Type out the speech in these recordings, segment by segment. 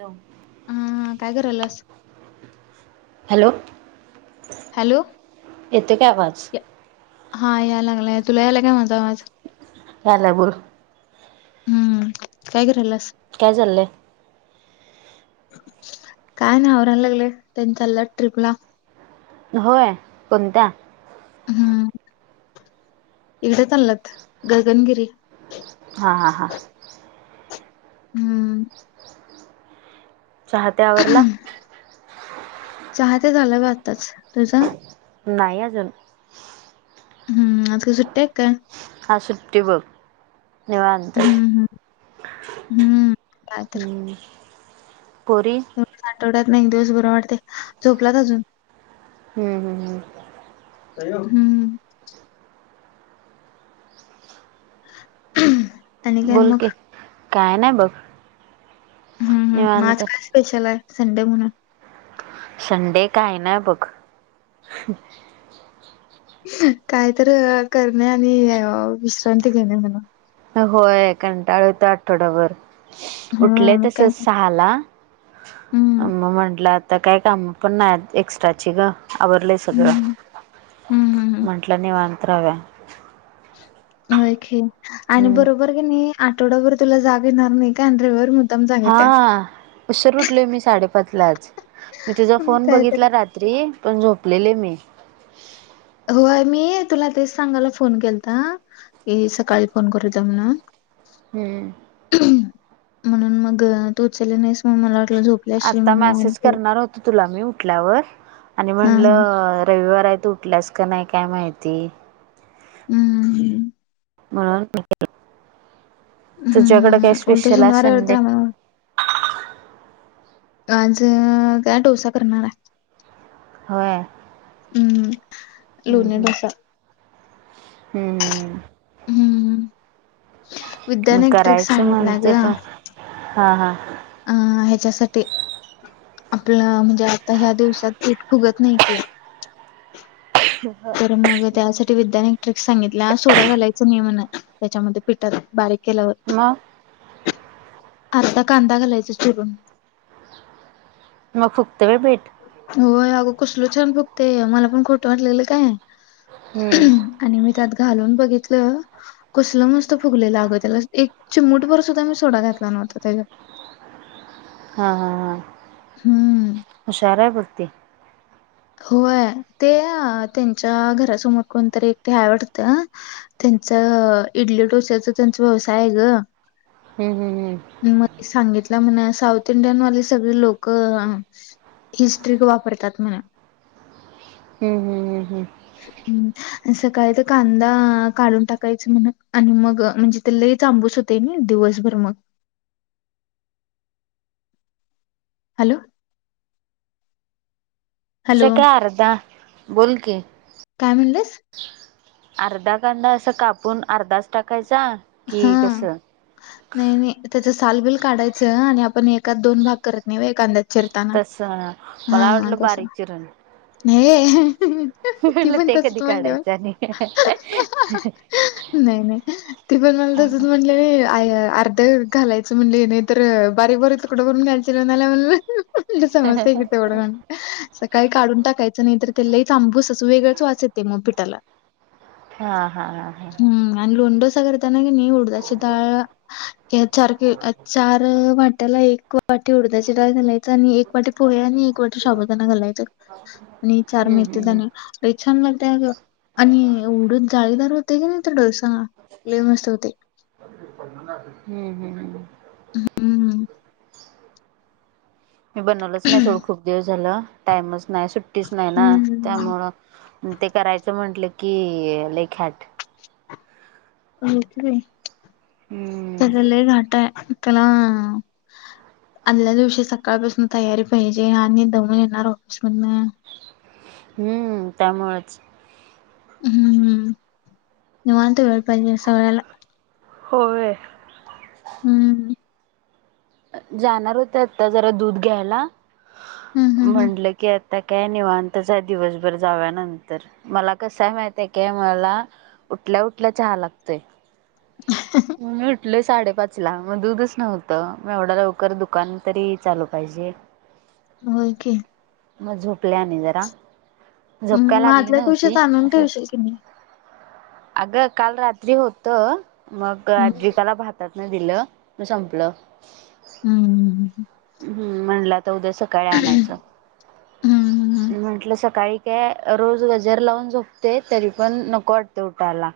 Hello. हा काय करायल्यास. हॅलो. हॅलो, येतो काय आवाज हा याय लागलाय तुला यायला काय माझा आवाज? यायला बोल. हम्म, काय करायल्यास? काय चाललंय? काय नाही आवरायला लागले त्यांनी चाललं ट्र्रीप ला होय कोणत्या? हम्म इकडे चाललंत गगनगिरी हा हा हा हम्म चाहत्यावरला चाहते झालं बा आत्ताच तुझं नाहीय अजून हम्म अक सुट्ट्याक हा सुट्टी बघ निवा अंत हम्म हम्म हम् हम्म काय तर परी आठवड्यात नाही दिवस बर वाटते झोपलात अजून हम्म हम् हम् त आणि काय मग बोलकी काय नाही बघ? हम् हम मग निवांत आज काय स्पेशल आहे संडे म्हणून संडे काय ना बघ काय तर करणे आणि विश्रांती घेणे म्हण होय कंटाळ यत आठवड्याभर उठले हां, मग तस काय सहाला हं, म्हटला आता काही काम पण नाही एक्स्ट्राची ग आवरडलंय सगळं हं, हं, हं, हं. म्हटलं नि वत राव्या खे आणि हम्म बरोबर क नाही आठवडाभर तुला जाग येणार नाही कांड्रेवर हा उसर उठलोय मी साडेपाच लाच मी तुझा हं, फोन काहीतरी बघितला रा त्री पण झोपलेले मी होय मी तुला तेच सांगायला फोन केला तर ये सकाळी फोन करतम ना हम्म म्हणून मग तोचले नाहीस मग मला वाटलं झोप आता मॅसेज करणार होत तुला मी उठल्यावर आणि हां, हां. म्हणलं रविवार आहेत. कटल्यास का नाही काय माहिती हम्म हम. म्हणून हं, तुझ्याकडं काय हं. उलट स्पेशल आहे शनिवार रविवार तर संडे आम्हाला आज काय डोसा करणार आहे हो हम् हं, लोणी हम्म. डोसा. हम्म हम्म. हम्म. मी विज्ञानिक ट्रिक करायचं सांगितलं म्हणते ग पण हा हा अ ह्याच्यासाठी आपलं म्हणजे आता ह्या दिवसात पीठ फुगत नाही की हम्. तर मग त्यासाठी विद्याानिक ट्रिक सांगितल्या सोडा घायं नियमन त्याच्यामध्ये पिठात बारीक केल्यावर मग आता कांदा घालायचा चिरून मग खूपत वेळ भेट होय अगं कुसल छान फगते मला पण खोटं वाटलेलं काय? हम्म आणि मी त्यात घालून बघितलं. कसलं मस्त फुगलेलंगं त्याला एक चिमूटभर सुद्धा मी सोडा घातला नव्हता त्याच्या हा हा हा. हम्म. हुशार हाय बघ ती. होय ते त्यांच्या घरासमोर कोणतरी एकते आहे आवडतं. त्यांच इडली डोसचा त्यांचा व्यवसाय आहे ग. हम् हम् हम. म ती सांगितलं म्हणा साऊथ इंडियन वाली सगळी लोक अ हिच ट्रीक वापरतात म्हण. हम्म हम्म हम्म हम्म हम्म. सकाळी तर कांदा काढून टाकायच म्हण आणि मग म्हणजे ते लयच आंबूस हो तेनी दिवसभर मग. हॅलो. हॅलो आमच्या काय अर्ध बोल की. काय म्हणलंस अर्धा कांदा अस कापून अर्धाच टाकायचा हा कि कस. नाही नाही त्याच सालबिल काढायचं आणि आपण एक एकात दोन भाग करत नाही व्हय एकांद्यात चिरताना तस मला हा वाटलं तस. बारीक चिरून हे. ती म्हटलं पण ते कधी तसच म्हणल्या व्हय काढायचं आणि नाही नाही. ती पण मला तसच म्हणली म्हटले नाही अर्ध घालायचं म्हणले नाही तरर बारीक बारीक तुकडं करुन घालचीला मला म्हणाला. म्हणलं समजतंय की तेवढ. सकाळी काढून टाकायचं नाही तर ते लईच आंबूस असं वेगळंच वास येतंय मग पिठाला. हा हा हा हा हा. लोंडो सगर. त्यांना की नाही उडदाची डाळ या चार की या चार वाट्याला एक वाटी वाटी उडची डाळ घालायचा आणि एक वाटी पोहे आणि एक वाटी शाबूदाणा घालायचं आणि चार हम्म मेधी हम्म दाणे. लय छान लागते आग आणि उडच जाळीदार होते की नाही तर डोसा. लय मस्त होतय. हम्म हम्म. हम्म. मी बनवलंच नाही सोड खूप दिवस झालं टाइमच नाही सुट्टीच नाही ना हम्म. त्यामुळं. ते करायचं म्हटलं की लय ख्यट. हो की बाई हम्म त्याला लय घाट आहे त्याला आदल्ल्या दिवशी सकाळपासून तयारी पाहिजे आणि दमुन येणार ऑफिस मधन. हम्म त्यामुळेच. हम्म हम्म निवांत वेळ पाहिजे ह्या सगळ्याला. होय. हम्म. जाणार होत आता जरा दूध घ्यायला हम्म हम्म हम्म. म्हटलं की आ त्या काय निवांतच आहे दिवसभर जावया नंतर मला कसय माहिती आहे काय मला उठल्या उठल्या चहा लागतय. ह. मि ऊटलोय साडेपाच ला मग दूधच नव्हतं म एवढं लवकर दुकान तरी चालू पाहिजे. होय की. मग झोपल्या आणि जरा झोपकाय हम्म मग लागली आदल्या नव्हती दिवशीच आणून असंच ठेवशील की नाही. अगं काल रात्री होत मग हम्म. आजी त्याला म्हणतात न दिलं मग संपलं. हम्म. हम्म. हम् म्हणलं आता उद्या सकाळी आणायचं. हम्म, हम्म. म्हटलं सकाळी काय रोज गजर लावून झोपते तरी पण नको वाटते उठायला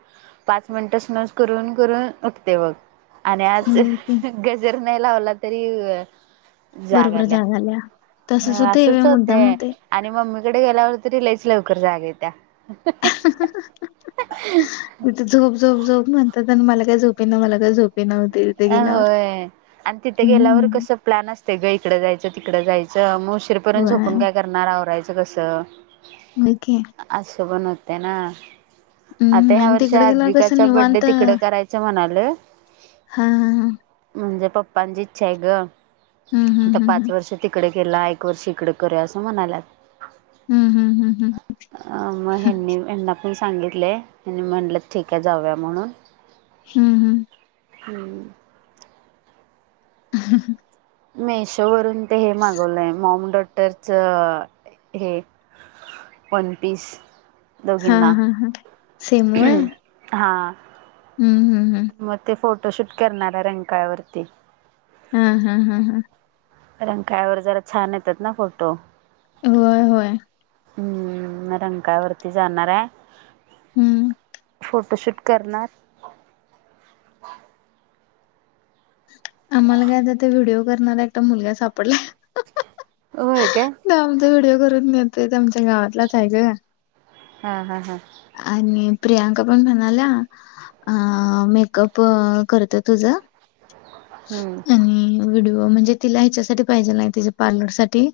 पाच मिनिटस नसली करून करून उठते बघ [unintelligible] आणि आज होय की. गजर नाही लावला तरी बरोबर जाग आल्या तसच हो ते ए असंच मुद्दाम होतय होते आणि मम्मीकडे गेल्यावर तरी लईच लवकर जाग येत्या. तिथे झोप झोप झोप म्हणतात आणि मला काय झोपे ना मला काय झोप अ होय, आणि तिथे गेल्यावर हम्म. कसं प्लॅन असत. ते ग इकडं जायचं तिकडं जायचं मग उशीरपर्यंत व्हय झोपून काय करणार आवरायचं कसं खे [unintelligible] अस पन होते ना. आता हम्म ह्या आणि वर्षी तिकडे गेल्यावर कसं आद्विकाचा बडे निवांत तिकड करायचं म्हणा लोय हा, हा, हा, म्हणजे पप्पांची इच्छा आहे ग हं हं आता हं पाच हं. वर्ष तिकडे केला एकक वर् श इकडे करे असं म्हणालात. हम्, हम्म, हम्, हम्, ह- मग ह्यांनी त्यांना पण सांगितले ह्यांनी म्हटलं ठीक आहे जाऊया म्हणून हम्, हम्म, खणी [unintelligible] ह [unintelligible] मेशो वरून ते हे मागवलंय मॉमडट बटरचं हे वन पीस [unintelligible] हा, दोघींना हा, हा, सेम व्हय- हां. हम्, हम मग ते फोटोशूट करणार आहे रंकाळवरती. हम हम हम हम रंकाळ्यावर जरा छान येतात ना फोटो. होय, होय हम, म रंकाळ्यावरती जाणार आहे. हम्म. फोटोशूट करणार आम्हाला काय आता ते व्हिडिओ करणार एक मुलगा सापडला. होय का? आमचा व्हिडिओ करून नेत आमच्या गावातच आहे का हम, हम, हम आणि प्रियांका पण म्हणाल्या अ मेकअप करत तुझं. हम्म, आणि व्हिडिओ, म्हणजे तिला ह्यासाठी पाहिेजे तिच्या पार्लर साठी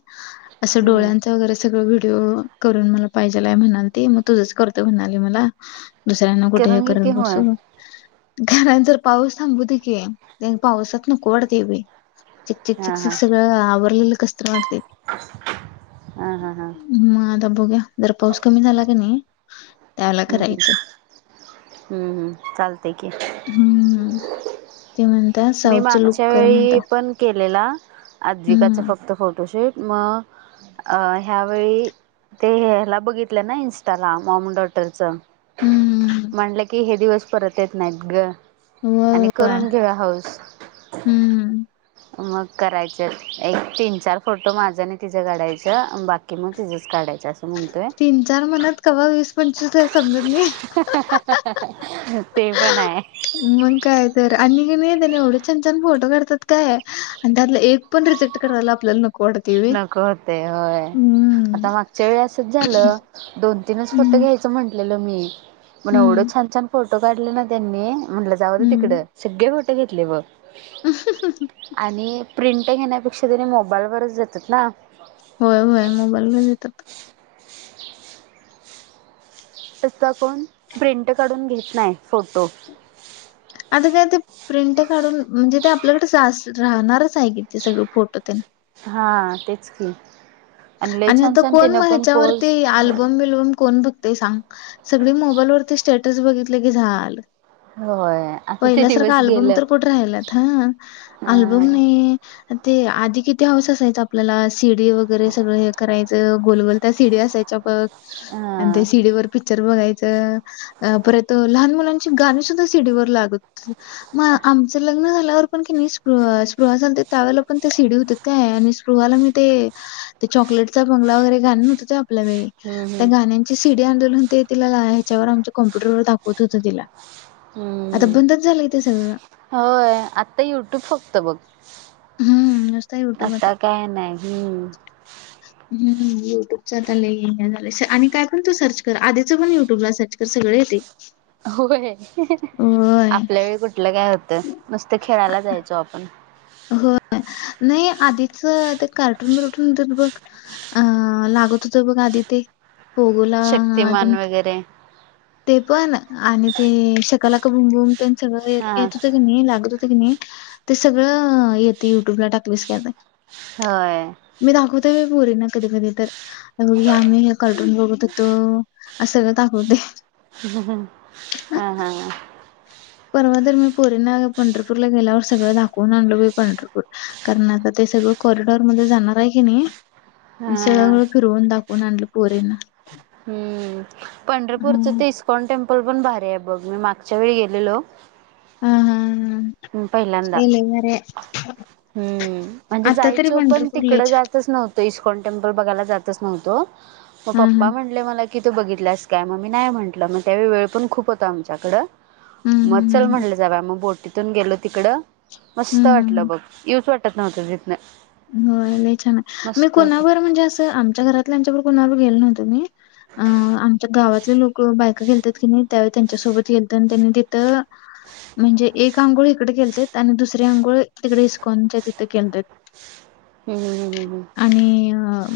अस डोळा हम्म. वगैरे सगळं व्हिडिओ करून मला पाहिजेलाय म्हणाली त मग तुझंच करत म्हणाली मला दुसऱ्यांना कुठे हे करून घे की करत बसू होय घर जर पाऊस थांबू दे की. नन पावसात नको वाटतं बाई चिक चिक हा चिक चिक सगळ आवरलेलं कस्तरी वाटतय. ह, ह, ह, म आता बघुया, जर पाऊस कमी झाला की नाही? त्यावेळेला हम्म, हम्, करायचं. हम्म, हम्म, चालतं. हम्म. ते म्हणतात मी साऊथचं लुक मागच्या कर वेळी म्हणतात. पण केलेला आद्विकाचा हम्म. फक्त फोटोशूट मग अ ह्यावेळी ते ह्याला बघितलं ना इन्स्टाला मोमडॉट हम्म. म्हटलं की हे दिवस परत येत नाहीत ग. होय आणि होय. करून घेऊया हाऊस. हम्म मग करायचं एक तीन चार फोटो माझं आणि तिझं काढायचं बाकी मग तिझंच काढायचं असतं. तीन चार मनात क वीस पंचवीस समजत नाही. ते पण आहे. मग काय तर आणि की नाही येत ना एवढं छान छान फोटो काढतात काय आणि त्यातलं एक पण रिजेक्ट कराला आपल्याला नको वाटते व्हय. नको होते होय आता हम्म. मग वेळ असच झालं दोन तीनच फोटो हं, घ्यायचं म्हंटलेलं मी म्हण एवढं हं, छान छान फोट फोटो काढले ना त्यांनी म्हंटलं जाऊत तिकडं सगळे फोटो घेतले ब. अ [unintelligible] आणि प्रिंटंग येण्यापेक्षा त्यांनी मोबाईलवरच जातात ना. होय होय मोबाईलला येतात. तचा कोण प्रिंट काढून घेत नाही फोटो. अ का ते प्रिंट काढून म्हणजे ते आपल्याकडे राहणारच आहे की ते सगळ फोटो हा तेच की आणि लई छान छान तिनं पण पोच ण ब सांग सग मोबाईल वती स्टट बघित की झा होय आता ते दिवस गेलं. राहिलात ह अल्बम हा नाही ते आधी किती हाऊस असायच आपल्याला सीडी वगैरे वगैरे सगळं हे करायचं गोलगोल त्या सीडी असायच्या बघ. हम् आणि ते सीडी व पिक्चर बघायचं. अ परत लहान मुलांची गाणी सुद्धा सिडीवर लागत. मग आमचं लग्न झाल्यावर पण कि नाही स् स्पृ झाल त्यावेळेला पण ते सिडी होत. काय आणि स्पृहाला मी ते ते चॉकलेटचा बंगला वगैरे घाल नव्हता ते आपल्या वेळी हम्म त्या हम्म गाण्यांची सीडी आंदोलून ते तिला ह्याच्यावर आमच्या कम्प्युटरवर दाखवत होत तिला. आता हम्म. बंदच झालं इथे सगळं होय आता युट्यूब फक्त बघ हम्म, नुसता आता काय नाही. [inaudible] हम्म युट्यूबचा आले झाले आणि काय पण तू सर्च कर आधीच पण युट्यूबला सर्च कर सगळे येत. होय आपल्या वेळी कुठलं काय होतं मस्त खेळायला जायचो आपण. हो नाही आधीच ते कार्टून बरटून होत बघ अ लागत होत बघ आधी ते पोगोला शक्तिमान वगैरे ते पण आणि ते सकाला क बुमबम त्यां सगळं हा येत होतं की नाही लागत हो. की नाही ते सगळं येते युट्यूब ला टाकलेस की आता. होय. मी दाखवतेी परी ना कधी कधी तर बघ आम्ही हे करटून बघत तो अस सगळं दाखवते. ह हा हा परवा तर मी पोरी ना पंरपूर ला गेल्यावर सगळं दाखवून आणलो बाई पंढरपूर कारण आता ते सगळं कॉरिडॉर म जाणार आहे की नाही हा सगळंगळं फिरवून दाखवून आणलं पोरेंना. हम्म पंढरपूरचं ते इस्कॉन टेम्पल पण भारी आहे बघ मी मागच्या वेळी गेलेलो. हा हा हम पहिल्यांदा लय भारी आहे. हम्म म्हणजे आता तरी जायचो पण पंढरपूर लय तिकडं छान जायचंच नव्हतं. त इस्कॉन टेम्पल बघायला जातच नव्हतो मग हा हा पप्पा म्हणले मला कि तो बघितलास काय मग मी नाही म्हटलं मग त्या वेळ पण खूप होत आमच्याकडं हम्म मग हम्म हम्म चल हम्म म्हंटलं जाव मग बोटीतून गेलो तिकडं. मस्त हम्म हम्म वाटलं बघ येूच वाटत नव्हतं जिथन हो ल छान आहे मी कोुणावर म्हणजे असं आमच्या घरातल्या आमच्यावर कोणावर गेलो नव्हतो मी अं आमच्या गावातले लोक बायक खेलतात की नाही त्यावेळी त्यांच्यासोबत येत आणि त्यांनी तिथं म्हणजे एक अंघोळ इकडे खेळतात आणि दुसरे आंोळ तिकडे इस्कॉनच्या तिथे खेळत हम् आणि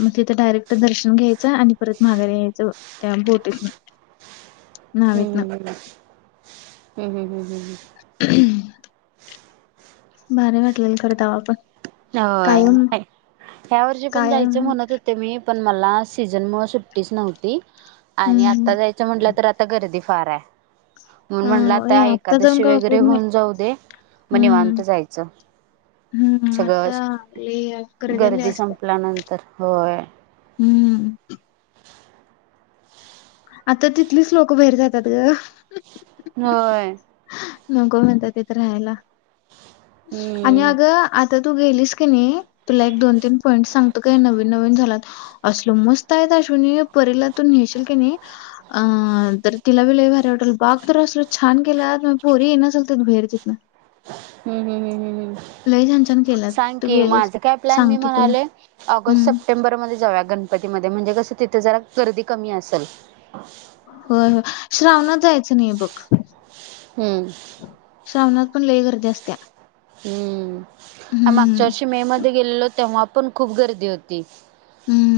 म डायरेक्ट दर्शन घ्यायचं आणि परत माघारी यायचं त्या बोटीत हम् ह हम् हम् ह् हम् हम्म भर वाटलेल खरंत आपण काय होय ऐक ह्या वर्षी पण जायचं म्हणत होते मी पण मला सीझन मुळ सुट्टीच नव्हती आणि हं. आता जायचं म्हटलं तर आता गर्दी फार आहे मण हं, म्हणलं आता व्हय आत्ता जाऊन एकादशी काय वगैरे उपयोग नाही. होऊन जाऊ दे मग निवांत जायचं हम्म सगळं आता आली गर्दी संपल्यानंतर होय हम्म आता तिथलीच लोकं बाहेर जातात ग होय नको म्हणत तिथं राहायला आणि हम्म अगं आता तू गेलीस की नाही तुला एक दोन तीन पॉईंट सांगत काय नवीन नवीन झालात असल मस्त आहे अश्वून पररीला तून ने्याशील की नाही अ तर तिला वि लई भारी वाटल बाग तर असलो छान गेला पोरी येना सलत भेर जितं हम् हम हम् हम् लय छान छान हम् केल्यात. सांग तू की माझ गेलीस काय प्लॅन मी सांगतो तुला. म्हणाले ऑगस्ट हं. सप्टेंबरमध्येध्ये जाऊ गणप ती म म्हणजे कसं तिथं जरा गर्दी कमी असेल होय हो श्रावणात जायचं नाही बघ हम्म श्रावणात पण ललेई करदी असत हम्म मागच्या वर्ष मे मध्ये गेलेलो तेव्हा पण खूप गर्दी होती हम्म